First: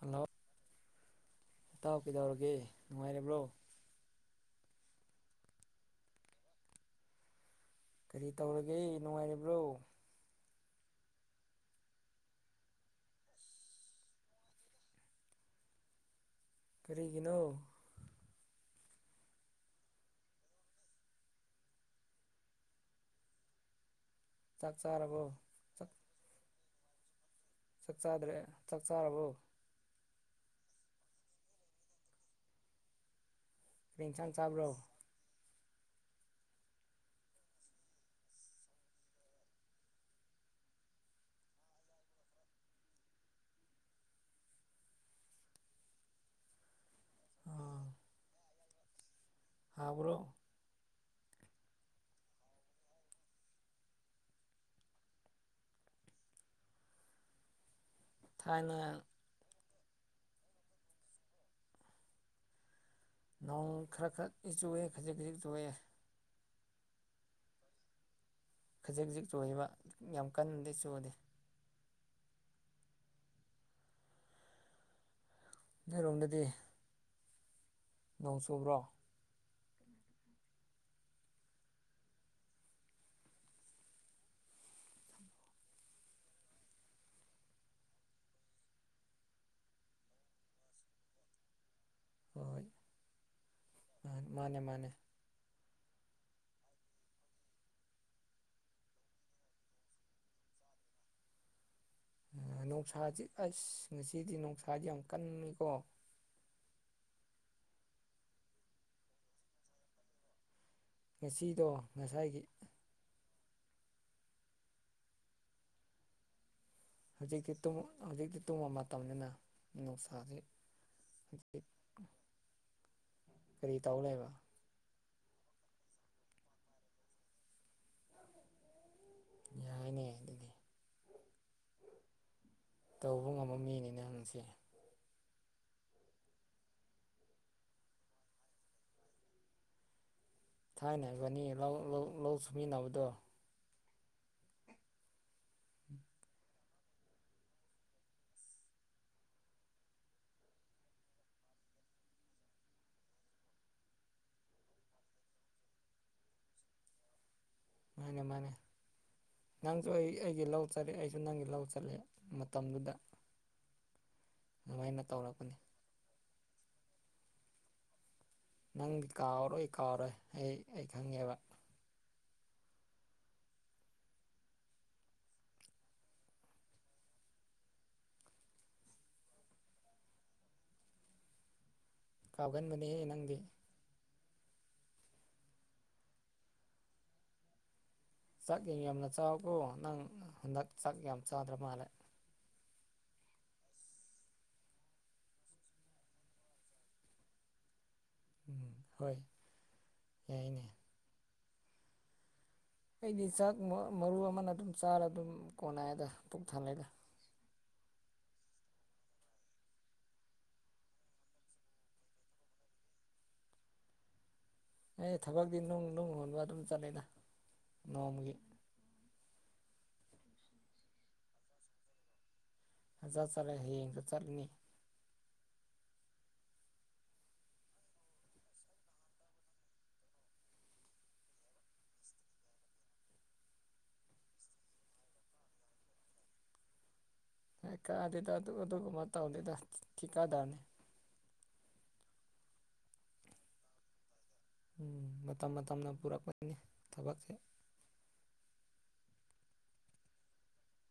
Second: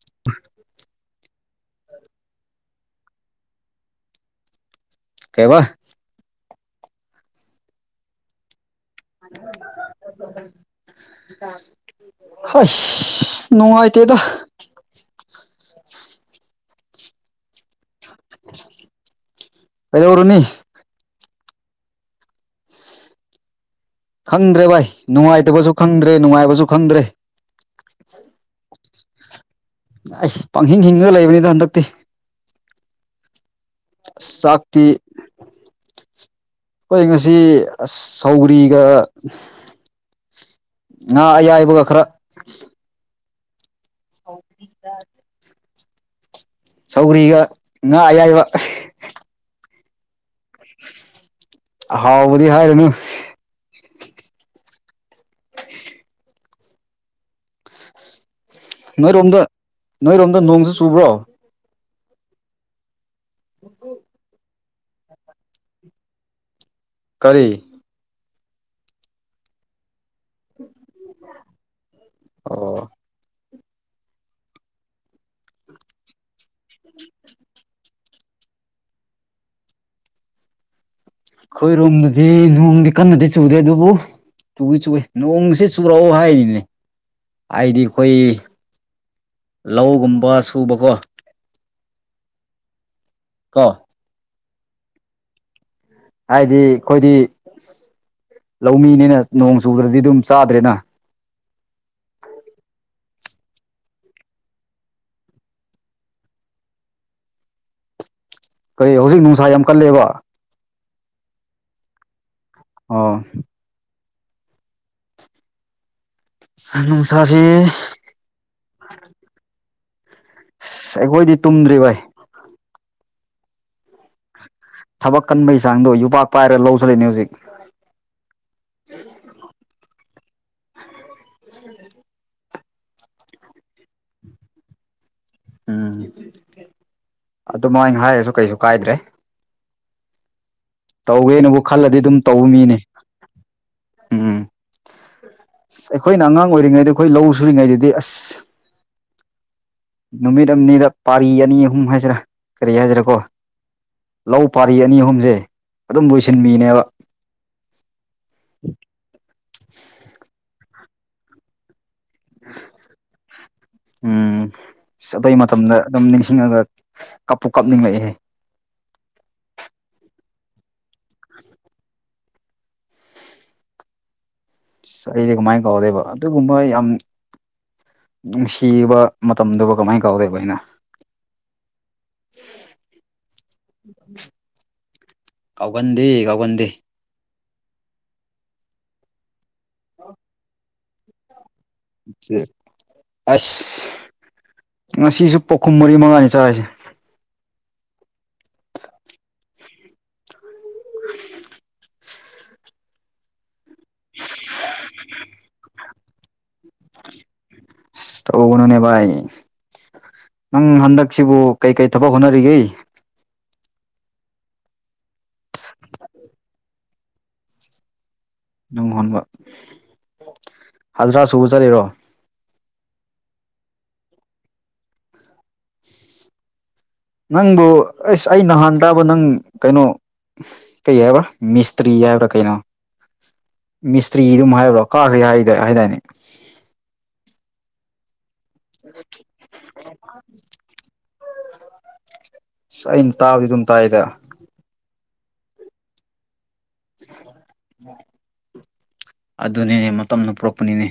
Hello ꯏꯇꯥꯎ ꯀꯩꯗꯧꯔꯒꯦ ꯅꯨꯡꯉꯥꯏꯔꯤꯕ꯭ꯔꯣ ꯀꯩꯕ ꯀꯔꯤ ꯇꯧꯔꯒꯦ ꯅꯨꯡꯉꯥꯏꯔꯤꯕ꯭ꯔꯣ ꯍꯁ ꯅꯨꯡꯉꯥꯏꯇꯦꯗ ꯀꯔꯤꯒꯤꯅꯣ ꯀꯩꯗꯧꯔꯨꯅꯤ ꯈꯪꯗ꯭ꯔꯦ ꯆꯥꯛ ꯚꯥꯏ ꯆꯥꯔꯕꯣ ꯅꯨꯡꯉꯥꯏꯇꯕꯁꯨ ꯆꯥꯛ ꯈꯪꯗ꯭ꯔꯦ ꯅꯨꯡꯉꯥꯏꯕꯁꯨ ꯈꯪꯗ꯭ꯔꯦ ꯆꯥꯛ ꯆꯥꯗ꯭ꯔꯦ ꯆꯥꯛ ꯆꯥꯔꯕꯣ ꯑꯩꯁ ꯄꯪꯍꯤꯡ ꯍꯤꯡꯉꯒ ꯂꯩꯕꯅꯤꯗ ꯍꯟꯗꯛꯇꯤ ꯀꯔꯤ ꯑꯁ ꯏꯟꯁꯥꯡ ꯆꯥꯕ꯭ꯔꯣ ꯆꯥꯛꯇꯤ ꯑꯩꯈꯣꯏ ꯉꯁꯤ ꯑꯁ ꯁꯧꯒ꯭ꯔꯤꯒ ꯉꯥ ꯑꯌꯥꯏꯕꯒ ꯈꯔ ꯁꯧꯒ꯭ꯔꯤ [unintelligible] ꯁꯧꯒ꯭ꯔꯤꯒ ꯑꯥ ꯉꯥ ꯑꯌꯥꯏꯕ ꯍꯥꯎꯕ꯭ꯔꯣ ꯍꯥꯎꯕꯗꯤ ꯍꯥꯏꯔꯨꯅꯨ [unintelligible] ꯊꯥꯏꯅ ꯅꯣꯏꯔꯣꯝꯗ ꯅꯣꯏꯔꯣꯝꯗ ꯅꯣꯡꯖꯨ ꯆꯨꯕ꯭ꯔꯣ ꯅꯣꯡ ꯈꯔ ꯈꯔ [unintelligible] ꯆꯨꯑꯦ ꯈꯖꯤꯛ ꯈꯖꯤꯛ ꯆꯨꯑꯦ ꯀꯔꯤ ꯈꯖꯤꯛ ꯈꯖꯤꯛ ꯆꯨꯏꯕ ꯌꯥꯝ ꯀꯟꯅꯗꯤ ꯆꯨꯗꯦ ꯑꯣ ꯅꯣꯏꯔꯣꯝꯗꯗꯤ [inaudible] ꯅꯣꯡ ꯆꯨꯕ꯭ꯔꯣ ꯑꯩꯈꯣꯏꯔꯣꯝꯗꯗꯤ ꯅꯣꯡꯗꯤ ꯀꯟꯅꯗꯤ ꯆꯨꯗꯦ ꯑꯗꯨꯕꯨ ꯆꯨꯏ ꯆꯨꯏ ꯅꯣꯡꯁꯤ ꯆꯨꯔꯛꯑꯣ ꯍꯥꯏꯔꯤꯅꯤ ꯍꯥꯏꯗꯤ ꯑꯩꯈꯣꯏ ꯂꯧꯒꯨꯝꯕ ꯁꯨꯕꯀꯣ ꯍꯣꯏ ꯀꯣ ꯎꯝ ꯃꯥꯅꯦ ꯃꯥꯅꯦ ꯍꯥꯏꯗꯤ ꯑꯈꯣꯏꯗꯤ ꯂꯧꯃꯤꯅꯤꯅ ꯅꯣꯡ ꯆꯨꯕꯗꯗꯤ ꯑꯗꯨꯝ ꯆꯥꯗ꯭ꯔꯦꯅ꯫ ꯅꯨꯡꯁꯥꯥꯁꯤ ꯑꯁ ꯉꯁꯤꯗꯤ ꯅꯨꯡꯁꯥꯗꯤ ꯌꯥꯝ ꯀꯟꯅꯤꯀꯣ꯫ ꯀꯔꯤ ꯍꯧꯖꯤꯛ ꯅꯨꯡꯁꯥ ꯌꯥꯝ ꯀꯜꯂꯦꯕ꯫ ꯉꯁꯤꯗꯣ ꯉꯁꯥꯏꯒꯤ ꯑꯣ ꯍꯧꯖꯤꯛꯇꯤ ꯅꯨꯡꯁꯥꯁꯤ ꯇꯨꯝ ꯍꯧꯖꯤꯛꯇꯤ ꯇꯨꯝꯕ ꯃꯇꯝꯅꯤꯅ ꯅꯨꯡꯁꯥꯁꯤ ꯑꯁ ꯑꯩꯈꯣꯏꯗꯤ ꯇꯨꯝꯗ꯭ꯔꯤ ꯚꯥꯏ ꯀꯔꯤ ꯇꯧ ꯂꯩꯕ꯫ ꯊꯕꯛ ꯀꯟꯕꯒꯤ ꯆꯥꯡꯗꯣ ꯌꯨꯄꯥꯛ ꯄꯥꯏꯔꯒ ꯂꯧ ꯆꯠꯂꯤꯅꯦ ꯍꯧꯖꯤꯛ꯫ ꯌꯥꯏꯅꯦ ꯑꯗꯨꯗꯤ ꯇꯧꯕ ꯉꯝꯕ ꯃꯤꯅꯤꯅꯦ ꯅꯪꯁꯦ꯫ ꯎꯝ ꯑꯗꯨꯃꯥꯏꯅ ꯍꯥꯏꯔꯁꯨ ꯀꯩꯁꯨ ꯀꯥꯏꯗ꯭ꯔꯦ꯫ ꯊꯥꯏꯅ ꯏꯕꯥꯅꯤ ꯇꯧꯒꯦꯅꯕꯨ ꯂꯧ ꯈꯜꯂꯗꯤ ꯂꯧ ꯑꯗꯨꯝ ꯂꯧ ꯇꯧꯕ ꯃꯤꯅꯦ꯫ ꯁꯨꯃꯤꯟꯅꯕꯗꯣ ꯎꯝ ꯑꯈꯣꯏꯅ ꯑꯉꯥꯡ ꯑꯣꯏꯔꯤꯉꯩꯗ ꯑꯈꯣꯏ ꯂꯧ ꯁꯨꯔꯤꯉꯩꯗꯗꯤ ꯑꯁ ꯅꯨꯃꯤꯠ ꯑꯅꯤꯔꯛ ꯄꯥꯂꯤ ꯑꯅꯤ ꯑꯍꯨꯝ ꯍꯥꯏꯁꯤꯔꯥ ꯀꯔꯤ ꯍꯥꯏꯁꯤꯔꯥꯀꯣ꯫ ꯂꯧ ꯄꯥꯔꯤ ꯑꯅꯤ ꯑꯍꯨꯝꯁꯦ ꯑꯗꯨꯝ ꯂꯣꯏꯁꯤꯟꯕꯤꯅꯦꯕ꯫ ꯃꯥꯅꯦ ꯃꯥꯅꯦ ꯅꯪꯁꯨ ꯑꯩ ꯑꯩꯒꯤ ꯂꯧ ꯆꯠꯂꯦ ꯑꯩꯁꯨ ꯅꯪꯒꯤ ꯂꯧ ꯆꯠꯂꯦ꯫ ꯃꯇꯝꯗꯨꯗ ꯎꯝ ꯑꯗꯨꯃꯥꯏꯅ ꯑꯁ ꯑꯗꯨꯏ ꯇꯧꯔꯛꯄꯅꯤ꯫ ꯃꯇꯝꯗ ꯑꯗꯨꯝ ꯅꯤꯡꯁꯤꯡꯉꯒ ꯀꯞꯄꯨ ꯀꯞꯅꯤꯡꯂꯛꯑꯦꯍꯦ꯫ ꯅꯪꯗꯤ ꯀꯥꯎꯔꯣꯏ ꯀꯥꯎꯔꯣꯏ ꯑꯩ ꯑꯩ ꯈꯪꯉꯦꯕ꯫ ꯑꯩꯗꯤ ꯀꯃꯥꯏꯅ ꯀꯥꯎꯗꯣꯏꯕ ꯑꯗꯨꯒꯨꯝꯕ ꯌꯥꯝ ꯅꯨꯡꯁꯤꯕ ꯃꯇꯝꯗꯨꯕꯨ ꯀꯃꯥꯏꯅ ꯀꯥꯎꯗꯣꯏꯕ ꯑꯩꯅ꯫ ꯀꯥꯎꯒꯟꯕꯅꯦꯍꯦ ꯅꯪꯗꯤ꯫ ꯀꯥꯎꯒꯟꯗꯦ ꯀꯥꯎꯒꯟꯗꯦ꯫ ꯆꯥꯛ ꯌꯥꯝ ꯌꯥꯝꯅ ꯆꯥꯎꯀꯣ ꯅꯪ ꯍꯟꯗꯛ ꯆꯥꯛ ꯌꯥꯝ ꯆꯥꯗ꯭ꯔꯥ ꯃꯥꯜꯂꯦ꯫ ꯑꯁ ꯉꯁꯤꯁꯨ ꯄꯣꯈꯝ ꯃꯔꯤ ꯃꯉꯥꯅꯤ ꯆꯥꯔꯤꯁꯦ꯫ ꯎꯝ ꯍꯣꯏ ꯌꯥꯏꯅꯦ꯫ [unintelligible] ꯑꯩꯗꯤ ꯆꯥꯛ ꯃꯔꯨ ꯑꯃꯅ ꯑꯗꯨꯝ ꯆꯥꯔ ꯑꯗꯨꯝ ꯀꯣꯟꯅꯩꯗ ꯄꯨꯛ ꯊꯜꯂꯦꯗ꯫ ꯑꯁ ꯇꯧꯒꯅꯨꯅꯦ ꯚꯥꯏ ꯅꯪ ꯍꯟꯗꯛꯁꯤꯕꯨ ꯀꯩ ꯀꯩ ꯊꯕꯛ ꯍꯣꯠꯅꯔꯤꯒꯦ꯫ ꯑꯩ ꯊꯕꯛꯇꯤ ꯅꯨꯡ ꯅꯨꯡ ꯍꯨꯣꯟꯕ ꯑꯗꯨꯝ ꯆꯠꯂꯦꯗ ꯅꯣꯡꯃꯒꯤ꯫ ꯅꯨꯡ ꯍꯣꯟꯕ ꯍꯖꯤꯔꯥ ꯁꯨꯕ ꯆꯠꯂꯤꯔꯣ꯫ ꯍꯖꯤꯔꯥ ꯆꯠꯂꯦ ꯍꯌꯦꯡꯁꯨ ꯆꯠꯂꯅꯤ꯫ ꯅꯪꯕꯨ ꯑꯁ ꯑꯩ ꯅꯍꯥꯟ ꯇꯥꯕ ꯅꯪ ꯀꯩꯅꯣ ꯀꯩ ꯍꯥꯏꯕ꯭ꯔꯥ ꯃꯤꯁꯇ꯭ꯔꯤ ꯍꯥꯏꯕ꯭ꯔꯥ ꯀꯩꯅꯣ ꯃꯤꯁꯇ꯭ꯔꯤ ꯑꯗꯨꯝ ꯍꯥꯏꯕ꯭ꯔꯣ ꯀꯥꯔꯦ ꯍꯥꯏ ꯍꯥꯏꯗꯥꯏꯅꯦ꯫ ꯍꯩ ꯀꯥꯗꯦꯗ ꯑꯗꯨ ꯑꯗꯨꯒꯨꯝꯕ ꯇꯧꯗꯦꯗ ꯊꯤꯀꯥꯗꯔꯥꯅꯤ꯫ ꯑꯁ ꯑꯩꯅ ꯇꯥꯕꯗꯤ ꯑꯗꯨꯝ ꯇꯥꯏꯗ꯫ ꯎꯝ ꯃꯇꯝ ꯃꯇꯝꯅ ꯄꯨꯔꯛꯄꯒꯤꯅꯤ ꯊꯕꯛꯁꯦ꯫ ꯑꯗꯨꯅꯤꯅꯦ ꯃꯇꯝꯅ ꯄꯨꯔꯛꯄꯅꯤꯅꯦ꯫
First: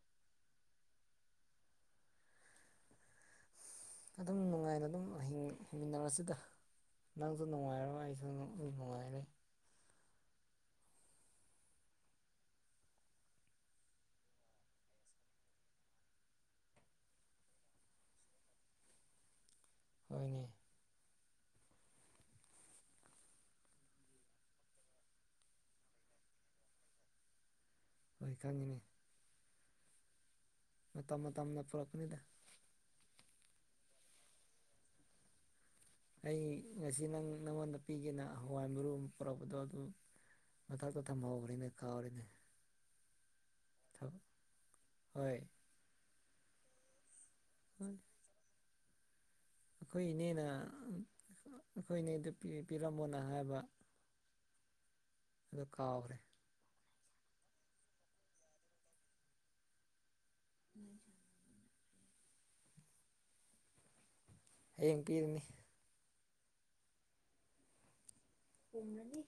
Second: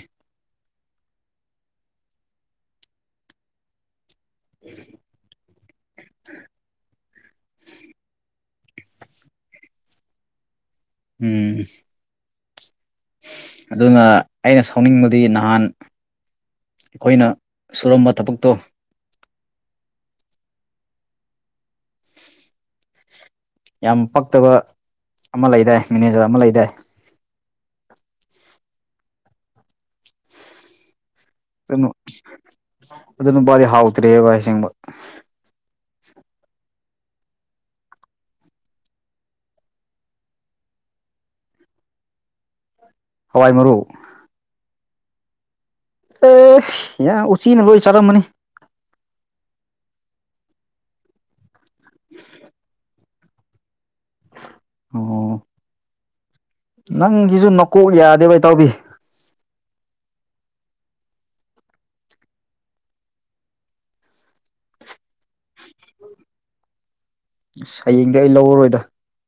ꯑꯗꯨꯝ ꯅꯨꯡꯉꯥꯏꯅ ꯑꯗꯨꯝ ꯍꯤꯡꯃꯤꯟꯅꯔꯁꯤꯗ ꯅꯪꯁꯨ ꯅꯨꯡꯉꯥꯏꯔꯣ ꯑꯩꯁꯨ ꯅꯨꯡꯉꯥꯏꯔꯦ ꯎꯝ ꯑꯗꯨꯅ ꯑꯩꯅ ꯁꯥꯎꯅꯤꯡꯕꯗꯤ ꯅꯍꯥꯟ ꯑꯈꯣꯏꯅ ꯁꯨꯔꯝꯕ ꯊꯕꯛꯇꯣ ꯍꯣꯏꯅꯦ ꯌꯥꯝ ꯄꯛꯇꯕ ꯑꯃ ꯂꯩꯗꯥꯏ ꯃꯦꯅꯦꯖꯔ ꯑꯃ ꯂꯩꯗꯥꯏ ꯍꯣꯏ ꯈꯪꯉꯤꯅꯦ [unintelligible] ꯃꯇꯝ ꯃꯇꯝꯅ ꯀꯅꯣ ꯄꯨꯔꯛꯄꯅꯤꯗ ꯑꯗꯨ ꯅꯨꯄꯥꯗꯤ ꯍꯥꯎꯇ꯭ꯔꯦꯕ ꯑꯁꯦꯡꯕ ꯑꯩ ꯉꯁꯤ ꯅꯪ ꯅꯪꯉꯣꯟꯗ ꯄꯤꯒꯦꯅ ꯍꯋꯥꯏ ꯃꯔꯨ ꯑꯃ ꯄꯨꯔꯛꯄꯗꯣ ꯑꯗꯨ ꯃꯊꯥꯛꯇ ꯊꯝꯍꯧꯈ꯭ꯔꯦꯅꯦ ꯀꯥꯎꯔꯦꯅꯦ ꯍꯋꯥꯏ ꯃꯔꯨ [unintelligible] ꯍꯣꯏ [unintelligible] ꯎꯆꯤꯅ ꯂꯣꯏ ꯆꯥꯔꯝꯃꯅꯤ ꯑꯈꯣꯏ ꯏꯅꯦꯅ ꯑꯈꯣꯏ ꯏꯅꯦꯗ ꯄꯤꯔꯝꯃꯣꯅ ꯄꯤꯔꯝꯃꯣꯅ ꯍꯥꯏꯕ ꯑꯣ ꯑꯗꯨ ꯀꯥꯎꯒ꯭ꯔꯦ ꯅꯪꯒꯤꯖꯨ ꯅꯀꯣꯛ ꯌꯥꯗꯦꯕ ꯏꯇꯥꯎꯕꯤ [unintelligible] ꯍꯌꯦꯡ ꯄꯤꯒꯅꯤ ꯑꯁ ꯍꯌꯦꯡꯗꯤ ꯑꯩ ꯂꯧꯔꯔꯣꯏꯗ ꯃꯅꯤ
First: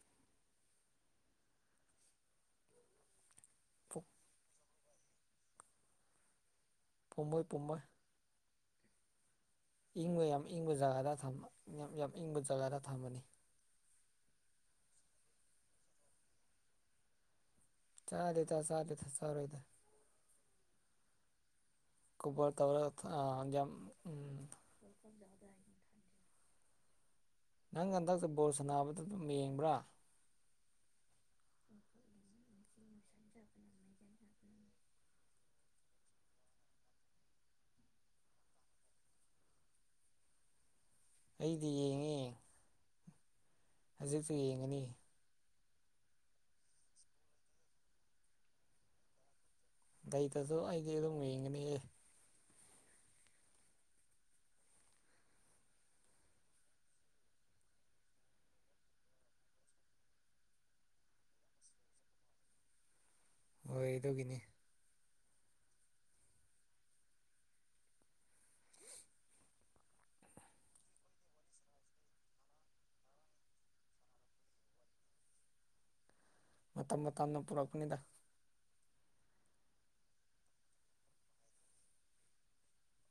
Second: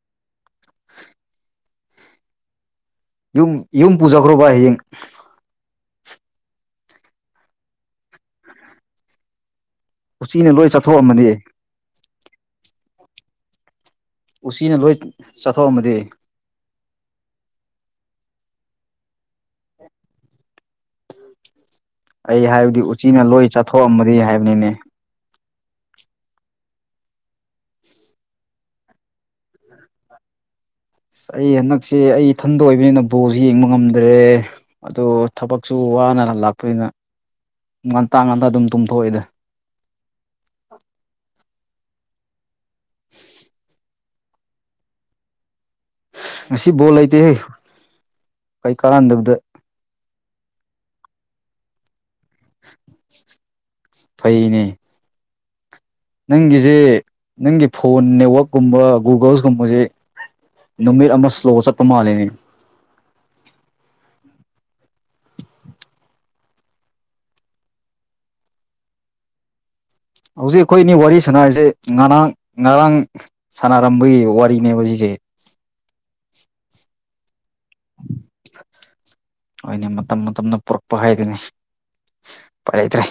ꯌꯨꯝ ꯌꯨꯝ ꯄꯨꯖꯒ꯭ꯔꯣ ꯕꯥꯢ ꯍꯌꯦꯡ ꯄꯨꯝꯃꯣꯏ ꯄꯨꯝꯃꯣꯏ ꯏꯪꯕ ꯌꯥꯝ ꯎꯆꯤꯅ ꯂꯣꯏ ꯏꯪꯕ ꯖꯒꯥꯗ ꯊꯝ ꯆꯥꯊꯣꯛꯑꯝꯃꯗꯤ ꯌꯥꯝ ꯥꯝ ꯏꯪꯕ ꯖꯒꯥꯗ ꯊꯝꯕꯅꯤ ꯎꯆꯤꯅ ꯂꯣꯏ ꯆꯥꯊꯣꯛꯑꯝꯃꯗꯤ ꯆꯥꯗꯦꯗ ꯆꯥꯗꯦꯗ ꯆꯥꯔꯣꯏꯗ ꯑꯩ ꯀꯨꯕꯔ ꯍꯥꯏꯕꯗꯤ ꯇꯧꯔꯒ ꯎꯆꯤꯅ ꯂꯣꯏ ꯊꯝ ꯌꯥꯝ ꯆꯥꯊꯣꯛꯑꯝꯃꯗꯤ ꯎꯝ ꯍꯥꯏꯕꯅꯤꯅꯦ ꯅꯪ ꯍꯟꯗꯛꯇ ꯕꯣꯜ ꯁꯥꯟꯅꯕꯗ ꯑꯗꯨꯝ ꯌꯦꯡꯕ꯭ꯔꯥ ꯑꯁ ꯑꯩ ꯍꯟꯗꯛꯁꯦ ꯑꯩ ꯏꯊꯟꯗ ꯑꯣꯏꯕꯅꯤꯅ ꯕꯣꯜ ꯌꯦꯡꯕ ꯉꯝ ꯗꯨ꯭ꯔꯦ ꯑꯗꯨ ꯊꯕꯛꯁꯨ ꯋꯥꯅ ꯍꯜꯂꯥꯛꯄꯅꯤꯅ ꯉꯟꯇꯥ ꯉꯟꯇꯥ ꯗꯨꯝ ꯇꯨꯝꯊꯣꯛꯑꯦꯗ ꯑꯩꯗꯤ ꯌꯦꯡꯉꯦ [inaudible] ꯍꯧꯖꯤꯛꯁꯨ ꯌꯦꯡꯉꯅꯤ ꯉꯁꯤ ꯕꯣꯜ ꯂꯩꯇꯦꯍꯦ ꯀꯩ ꯀꯥꯥꯟꯗꯕꯗ ꯂꯩꯇꯖꯨ ꯑꯩꯗꯤ ꯑꯗꯨꯝ ꯌꯦꯡꯒꯅꯤꯌꯦ ꯐꯩꯅꯦ ꯅꯪꯒꯤꯖꯤ ꯅꯪꯒꯤ ꯐꯣꯟ ꯅꯦꯋꯥꯛꯀꯨꯝꯕ ꯒꯨꯒꯜꯁꯀꯨꯝꯕꯁꯦ ꯅꯨꯃꯤꯠ ꯑꯃ ꯁ꯭ꯂꯣ ꯆꯠꯄ ꯃꯥꯜꯂꯦꯅꯦ ꯍꯣꯏ ꯑꯗꯨꯒꯤꯅꯤ [inaudible] ꯍꯧꯖꯤꯛ ꯑꯈꯣꯏ ꯑꯅꯤ ꯋꯥꯔꯤ ꯁꯥꯟꯅꯔꯤꯖꯦ ꯉꯔꯥꯡ ꯉꯔꯥꯡ ꯁꯥꯟꯅꯔꯝꯕꯒꯤ ꯋꯥꯔꯤꯅꯦꯕ ꯁꯤꯖꯦ ꯃꯇꯝ ꯃꯇꯝꯅ ꯄꯨꯔꯛꯄꯅꯤꯗ ꯍꯣꯏꯅꯦ ꯃꯇꯝ ꯃꯇꯝꯅ ꯄꯨꯔꯛꯄ ꯍꯥꯏꯗꯨꯅꯤ ꯎꯄꯥꯏ ꯂꯩꯇ꯭ꯔꯦ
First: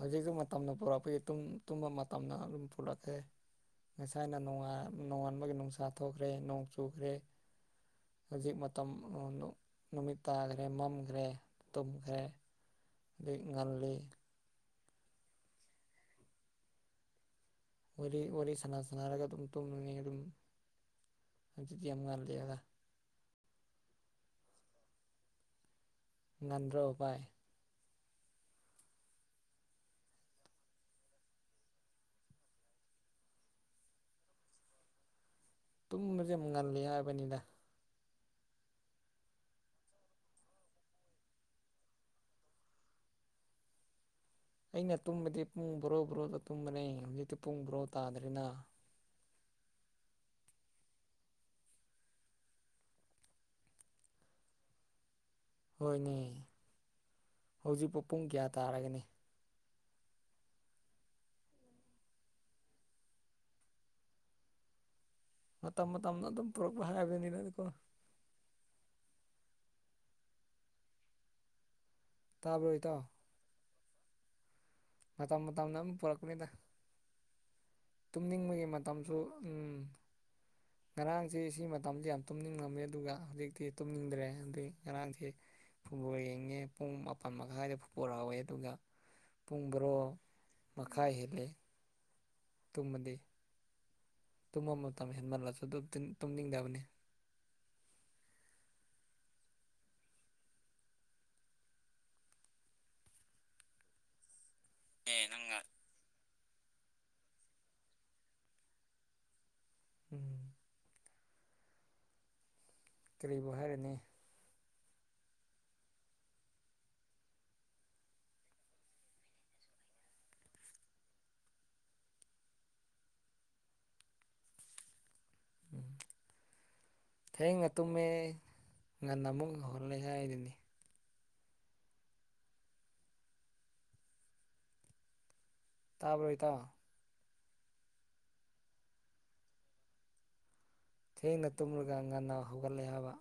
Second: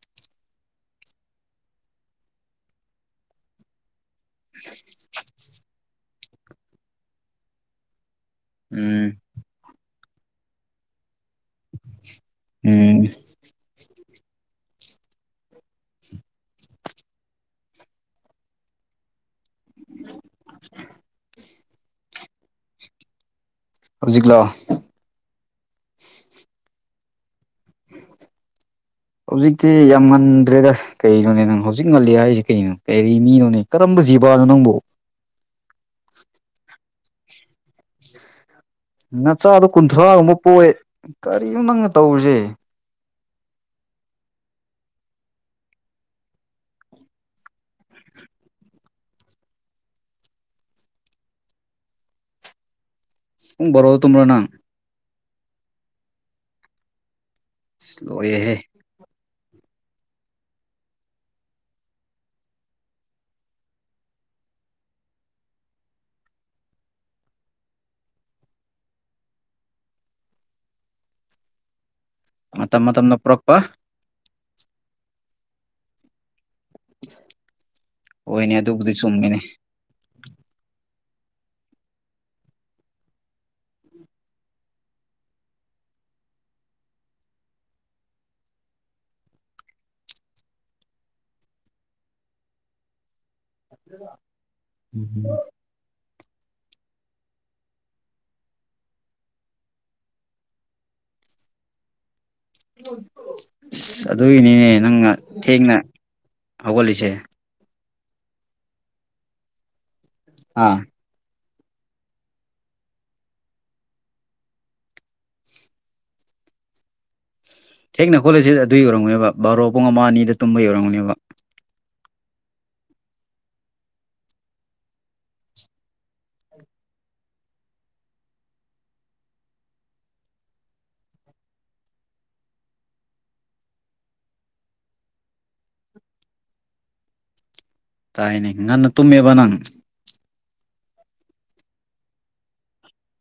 ꯍꯧꯖꯤꯛꯖꯨ ꯃꯇꯝꯅ ꯄꯨꯔꯛꯄꯒꯤ ꯇꯨꯝ ꯇꯨꯝꯕ ꯃꯇꯝꯅ ꯑꯗꯨꯝ ꯄꯨꯔꯛꯑꯦ ꯉꯁꯥꯏꯅ ꯅꯣꯡꯉꯥꯟ ꯅꯣꯉꯥꯟꯕꯒꯤ ꯅꯨꯡꯁꯥ ꯊꯣꯛꯈ꯭ꯔꯦ ꯅꯣꯡ ꯆꯨꯈ꯭ꯔꯦ ꯍꯧꯖꯤꯛ ꯃꯇꯝ ꯎꯝ ꯅꯨ ꯅꯨꯃꯤꯠ ꯇꯥꯈ꯭ꯔꯦ ꯃꯝꯈ꯭ꯔꯦ ꯇꯨꯝꯈ꯭ꯔꯦ ꯎꯝ ꯉꯜꯂꯤ ꯃꯣꯏꯗꯤ ꯋꯥꯔꯤ ꯋꯥꯔꯤ ꯁꯅꯥ ꯁꯅꯥꯔꯒ ꯑꯗꯨꯝ ꯇꯨꯝꯅꯤ ꯑꯗꯨꯝ ꯍꯧꯖꯤꯛꯗꯤ ꯌꯥꯝ ꯉꯥꯂꯤ ꯑꯒ ꯍꯧꯖꯤꯛꯂꯣ ꯉꯟꯗ꯭ꯔꯣ ꯕꯥꯏ [inaudible] ꯍꯧꯖꯤꯛꯇꯤ ꯌꯥꯝ ꯉꯟꯗ꯭ꯔꯦꯗ꯫ ꯀꯩꯅꯣꯅꯦ ꯅꯪ ꯍꯧꯖꯤꯛ ꯉꯜꯂꯤ ꯍꯥꯏꯔꯤꯁꯤ ꯀꯩꯅꯣ ꯀꯩꯔꯤ ꯃꯤꯅꯣꯅꯦ ꯀꯔꯝꯕ ꯖꯤꯕꯥꯅꯣ ꯅꯪꯕꯨ ꯇꯨꯝꯕꯁꯦ ꯉꯜꯂꯤ ꯍꯥꯏꯕꯅꯤꯗ꯫ ꯅꯆꯥꯗꯣ ꯀꯨꯟꯊ꯭ꯔꯥꯒꯨꯝꯕ ꯄꯣꯑꯦ ꯀꯔꯤꯅꯣ ꯅꯪꯅ ꯇꯧꯔꯤꯁꯦ꯫ ꯑꯩꯅ ꯇꯨꯝꯕꯗꯤ ꯄꯨꯡ ꯕꯣꯔꯣ ꯕꯣꯔꯣꯗ ꯇꯨꯝꯕꯅꯦ ꯍꯧꯖꯤꯛꯇꯤ ꯄꯨꯡ ꯕꯣꯔꯣ ꯇꯥꯗ꯭ꯔꯤꯅ꯫ ꯄꯨꯡ ꯕꯥꯔꯣꯗ ꯇꯨꯝꯕꯔꯣ ꯅꯪ꯫ ꯍꯣꯏꯅꯦ ꯍꯧꯖꯤꯛ ꯄꯨ ꯑꯁ ꯄꯨꯡ ꯀꯌꯥ ꯂꯣꯏꯔꯦꯍꯦ ꯇꯥꯔꯒꯅꯦ꯫ ꯃꯇꯝ ꯃꯇꯝꯅ ꯑꯗꯨꯝ ꯄꯨꯔꯛꯄ ꯍꯥꯏꯔꯕꯅꯤꯅꯀꯣ꯫ ꯇꯥꯕ꯭ꯔꯣ ꯃꯇꯝ ꯏꯇꯥꯎ ꯃꯇꯝꯅ ꯄꯨꯔꯛꯄ ꯃꯇꯝ ꯃꯇꯝꯝꯅ ꯑꯝ ꯄꯨꯔꯛꯄꯅꯤꯗ꯫ ꯍꯣꯏꯅꯦ ꯇꯨꯝꯅꯤꯡꯕꯒꯤ ꯑꯗꯨꯕꯨꯗꯤ ꯃꯇꯝꯁꯨ ꯆꯨꯝꯃꯤꯅꯦ ꯎꯝ ꯉꯔꯥꯡꯁꯤ ꯁꯤ ꯃꯇꯝꯁꯤ ꯌꯥꯝ ꯇꯨꯝꯅꯤꯡꯉꯝꯃꯤ ꯑꯗꯨꯒ ꯍꯧꯖꯤꯛꯇꯤ ꯇꯨꯝꯅꯤꯡꯗ꯭ꯔꯦ ꯑꯗꯩ ꯉꯔꯥꯡꯗꯤ ꯐꯨꯠꯕꯣꯜ ꯌꯦꯡꯉꯦ ꯄꯨꯡ ꯃꯥꯄꯜ ꯃꯈꯥꯏꯗ ꯐꯨꯠꯕꯣꯜ ꯍꯥꯎꯋꯦ ꯑꯗꯨꯒ ꯄꯨꯡ ꯕꯥꯔꯣ ꯃꯈꯥꯏ ꯍꯦꯜꯂꯦ ꯇꯨꯝꯃꯗꯤ ꯑꯗꯨꯒ ꯇꯨꯝꯃ ꯃꯇꯝ ꯍꯦꯟꯃꯜꯂꯁꯨ ꯑꯗꯨ ꯇꯨꯝꯅꯤꯡꯗꯕꯅꯦ꯫ ꯑꯁ ꯑꯗꯨꯒꯤꯅꯤꯅꯦ ꯅꯪꯅ ꯊꯦꯡꯅ ꯍꯧꯒꯠꯂꯤꯁꯦ꯫ ꯎꯝ ꯑꯥ ꯀꯔꯤꯕꯨ ꯍꯥꯏꯔꯨꯅꯤ꯫ ꯊꯦꯡꯅ ꯍꯧꯒꯠꯂꯤꯁꯦ ꯑꯗꯨꯢ ꯑꯣꯢꯔꯝꯒꯅꯦꯕ ꯕꯥꯔꯣ ꯄꯨꯡ ꯑꯃ ꯑꯅꯤꯗ ꯇꯨꯝꯕꯩ ꯑꯣꯢꯔꯝꯒꯅꯦꯕ꯫ ꯎꯝ [inaudible] ꯊꯦꯡꯅ ꯇꯨꯝꯃꯦ ꯉꯟꯅ ꯑꯃꯨꯛ ꯍꯧꯒꯠꯂꯦ ꯍꯥꯏꯗꯨꯅꯤ꯫ ꯇꯥꯕ꯭ꯔꯣ ꯏꯇꯥꯎ ꯇꯥꯏꯅꯦ ꯉꯟꯅ ꯇꯨꯝꯃꯦꯕ ꯅꯪ ꯊꯦꯡꯅ ꯇꯨꯝꯂꯒ ꯉꯟꯅ ꯍꯧꯒꯠꯂꯦ ꯍꯥꯏꯕ꯫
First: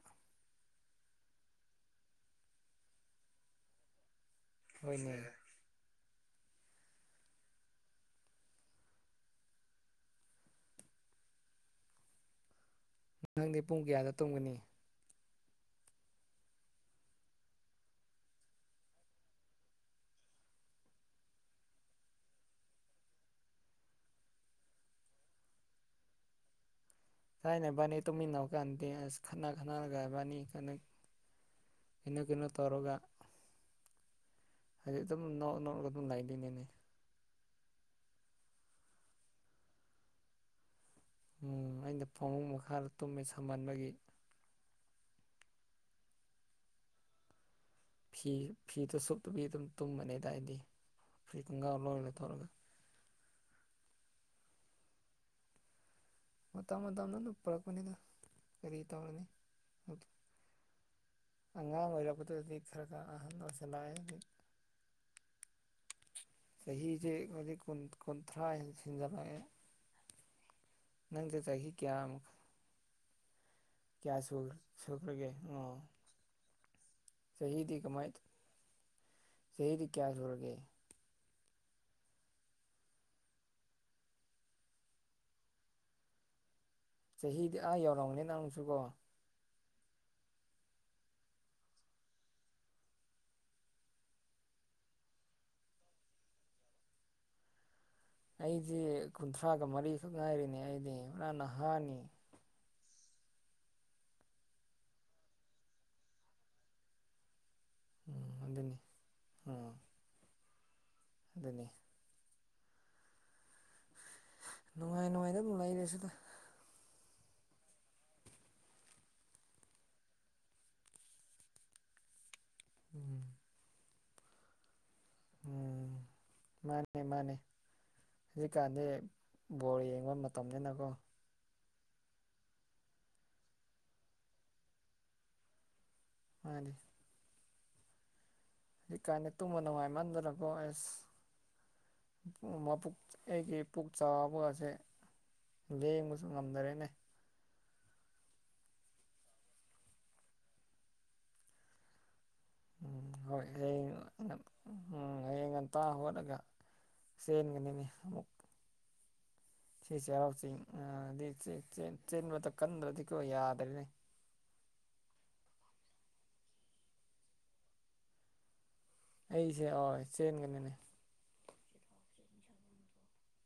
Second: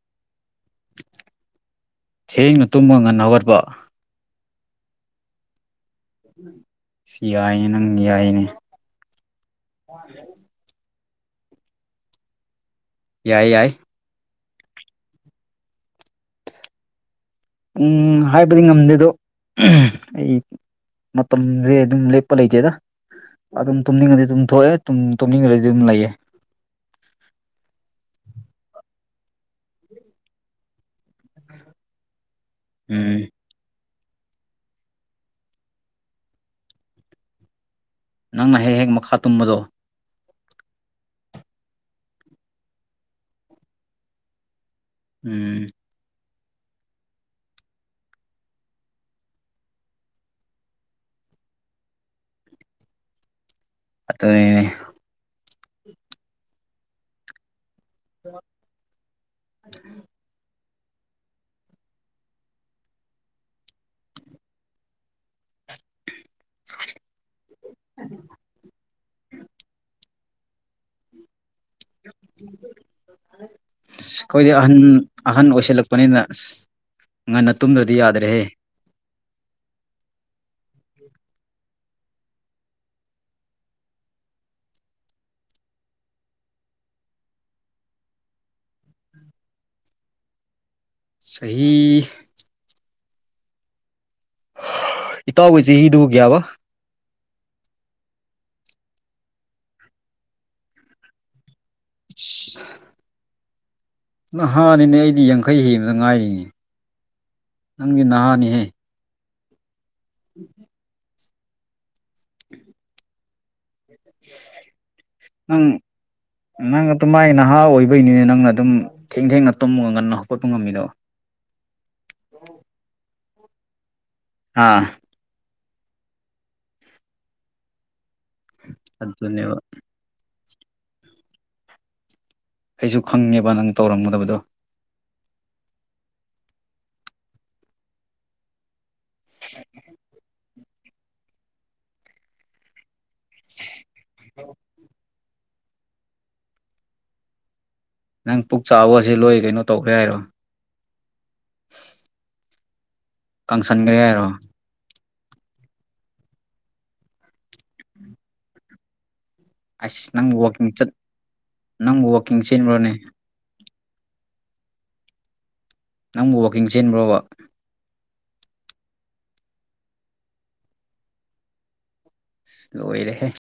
ꯊꯦꯡꯅ ꯇꯨꯝꯃ ꯉꯟꯅ ꯍꯧꯒꯠꯄ꯫ ꯍꯣꯏꯅꯦ ꯁꯤ ꯌꯥꯏꯅꯦ ꯅꯪ ꯌꯥꯏꯅꯦ꯫ [inaudible] ꯌꯥꯏ ꯅꯪꯗꯤ ꯌꯥꯏ ꯄꯨꯡ ꯀꯌꯥꯗ ꯇꯣꯡꯒꯅꯤ ꯄꯨꯡ ꯍꯥꯏꯕꯗꯤ ꯉꯝꯗꯦ ꯑꯗꯣ ꯑꯩ ꯃꯇꯝꯖꯦ ꯑꯗꯨꯝ ꯂꯦꯞꯄ ꯂꯩꯇꯦꯗ꯫ ꯑꯗꯨꯝ ꯇꯨꯝꯅꯤꯡꯉꯗꯤ ꯑꯗꯨꯝ ꯊꯣꯛꯑꯦ ꯇꯨꯝꯅꯤꯡꯉ꯭ꯔꯗꯤ ꯑꯗꯨꯝ ꯂꯩꯌꯦ꯫ ꯊꯥꯏꯅ ꯑꯕꯥꯅꯤ ꯇꯨꯃꯤꯟꯅ ꯀꯥꯟꯗꯦ ꯑꯁ ꯈꯠꯅꯥ ꯈꯅꯥꯒꯕ ꯏꯕꯥꯟꯅꯤ ꯀꯩꯅꯣ ꯀꯩꯅꯣ ꯇꯧꯔꯒ ꯎꯝ ꯍꯧꯖꯤꯛ ꯑꯗꯨꯝ ꯅꯣꯛ ꯅꯧꯔꯒ ꯑꯗꯨꯝ ꯂꯩꯗꯨꯏꯅꯤꯅꯦ꯫ ꯅꯪꯅ ꯍꯦꯛ ꯍꯦꯛ ꯃꯈꯥ ꯇꯨꯝꯕꯗꯣ꯫ ꯎꯝ ꯑꯩꯅ ꯐꯥꯃꯨꯡ ꯃꯈꯥꯗ ꯇꯨꯝꯃꯦ ꯁꯥꯃꯟꯕꯒꯤ꯫ ꯎꯝ ꯐꯤ ꯐꯤꯗꯣ ꯁꯨꯞꯇꯕꯤ ꯑꯗꯨꯝ ꯇꯨꯝꯕꯅꯤꯗ ꯑꯩꯗꯤ ꯐꯨꯔꯤꯠ ꯈꯣꯡꯒꯥꯎ ꯂꯣꯏ ꯂꯧꯊꯣꯛꯔꯒ ꯑꯠꯇꯨꯏꯅꯦ ꯃꯇꯝ ꯃꯇꯝꯅ ꯑꯗꯨꯝ ꯄꯨꯔꯛꯄꯅꯤꯗ [inaudible] ꯀꯔꯤ ꯇꯧꯔꯅꯤ [unintelligible] ꯑꯉꯥꯡ ꯑꯣꯏꯔꯛꯄꯗꯥꯗꯤ ꯈꯔ ꯈꯔ ꯑꯍꯟ ꯑꯣꯏꯁꯤꯜꯂꯥꯛꯑꯦ ꯍꯨꯖꯤꯛ ꯆꯍꯤꯖꯦ ꯍꯧꯖꯥꯛ ꯀꯨꯟ ꯀꯟꯊ꯭ꯔꯥ ꯍꯦꯟ ꯁꯤꯟꯖꯤꯜꯂꯛꯑꯦ ꯅꯪꯖꯦ ꯆꯍꯤ ꯀꯌꯥꯃꯨꯛ ꯀꯌꯥ ꯑꯁ ꯁꯨ ꯑꯩꯈꯣꯏꯗꯤ ꯑꯍꯟ ꯁꯨꯈ꯭ꯔꯥꯒꯦ ꯑꯍꯟ ꯑꯣ ꯑꯣꯏꯁꯜꯂꯛꯄꯅꯤꯅ ꯑꯁ ꯉꯟꯅ ꯆꯍꯤꯗꯤ ꯇꯨꯝꯗ꯭ꯔꯗꯤ ꯀꯃꯥꯏꯠ ꯌꯥꯗ꯭ꯔꯦꯍꯦ ꯆꯍꯤꯗꯤ ꯀꯌꯥꯁꯨꯨꯔꯒꯦ ꯆꯍꯤꯗꯤ ꯑꯥ ꯌꯧꯔꯝꯒꯅꯦ ꯅꯪꯁꯨꯀꯣ ꯆꯍꯤ ꯏꯇꯥꯎꯒꯤ ꯆꯍꯤꯗꯨ ꯒꯌꯥꯕ ꯑꯩꯗꯤ ꯀꯨꯟꯊ꯭ꯔꯥꯒ ꯃꯔꯤꯈꯛ ꯉꯥꯏꯔꯤꯅꯦ ꯑꯩꯗꯤ ꯄꯨꯔꯥ ꯅꯍꯥꯅꯤ [inaudible] ꯅꯍꯥꯅꯤꯅꯦ ꯑꯩꯗꯤ ꯌꯥꯡꯈꯩ ꯍꯦꯟꯗ ꯉꯥꯏꯔꯤꯌꯦ ꯎꯝ ꯑꯗꯨꯅꯤ ꯑꯥ [inaudible] ꯑꯗꯨꯅꯤ ꯅꯨꯡꯉꯥꯏ ꯅꯨꯡꯉꯥꯏꯅ ꯑꯗꯨꯝ ꯅꯪ ꯂꯩꯔꯁꯤꯗ ꯅꯪ ꯑꯗꯨꯃꯥꯏ ꯅꯍꯥ ꯑꯣꯏꯕꯩꯅꯤꯅꯦ ꯅꯪꯅ ꯑꯗꯨꯝ ꯊꯦꯡ ꯊꯦꯡꯅ ꯇꯨꯝꯃꯒ ꯉꯟꯅ ꯍꯧꯒꯠꯄ ꯉꯝꯃꯤꯗꯣ ꯎꯝ ꯑꯥ ꯎꯝ ꯃꯥꯅꯦ ꯃꯥꯅꯦ ꯍꯨꯖꯤꯛꯀꯥꯟꯗꯤ ꯑꯗꯨꯅꯦꯕ ꯕꯣꯜ ꯌꯦꯡꯕ ꯃꯇꯝꯅꯤꯅꯀꯣ ꯑꯩꯁꯨ ꯈꯪꯉꯦꯕ ꯅꯪ ꯇꯧꯔꯝꯒꯗꯕꯗꯣ ꯃꯥꯅꯤ ꯍꯤꯛꯀꯥꯟꯗꯤ ꯇꯨꯝꯕ ꯅꯨꯡꯉꯥꯏꯃꯟꯗꯅꯀꯣ ꯑꯦꯁ ꯃꯕꯨꯛ ꯑꯩꯒꯤ ꯄꯨꯛ ꯆꯥꯕ ꯒꯥꯁꯦ ꯂꯦꯡꯕꯁꯨ ꯉꯝꯗꯦꯔꯦꯅꯦ ꯅꯪ ꯄꯨꯛ ꯆꯥꯎꯕꯒꯁꯦ ꯂꯣꯏ ꯀꯩꯅꯣ ꯇꯧꯈ꯭ꯔꯦ ꯍꯥꯏꯔꯣ ꯎꯝ ꯍꯣꯏ ꯂꯩ ꯀꯪꯁꯟꯈ꯭ꯔꯦ ꯍꯥꯏꯔꯣ [unintelligible] ꯎꯝ ꯍꯌꯦꯡ ꯉꯟꯇꯥ ꯍꯧꯒꯠꯂꯒ ꯆꯦꯟꯒꯅꯤꯅꯦ ꯑꯃꯨꯛ ꯁꯤ ꯑꯁ ꯆꯦꯔꯥꯎ ꯅꯪꯕꯨ ꯆꯤꯡ ꯋꯥꯛꯀꯤꯡ ꯆꯠ ꯑꯥꯗꯤ ꯆꯦꯟ ꯆꯦꯟ ꯅꯪꯕꯨ ꯋꯥꯛꯀꯤꯡ ꯆꯦꯟꯕꯇꯥ ꯆꯦꯟꯕ꯭ꯔꯣꯅꯦ ꯀꯟꯗ꯭ꯔꯥꯗꯤꯀꯣ ꯌꯗꯥꯔꯦꯅꯦ ꯅꯪꯕꯨ ꯋꯥꯛꯀꯤꯡ ꯆꯦꯟꯕ꯭ꯔꯣꯕ ꯑꯩꯁꯦ ꯍꯣꯏ ꯆꯦꯟꯒꯅꯦꯅꯦ ꯂꯣꯏꯔꯦꯍꯦ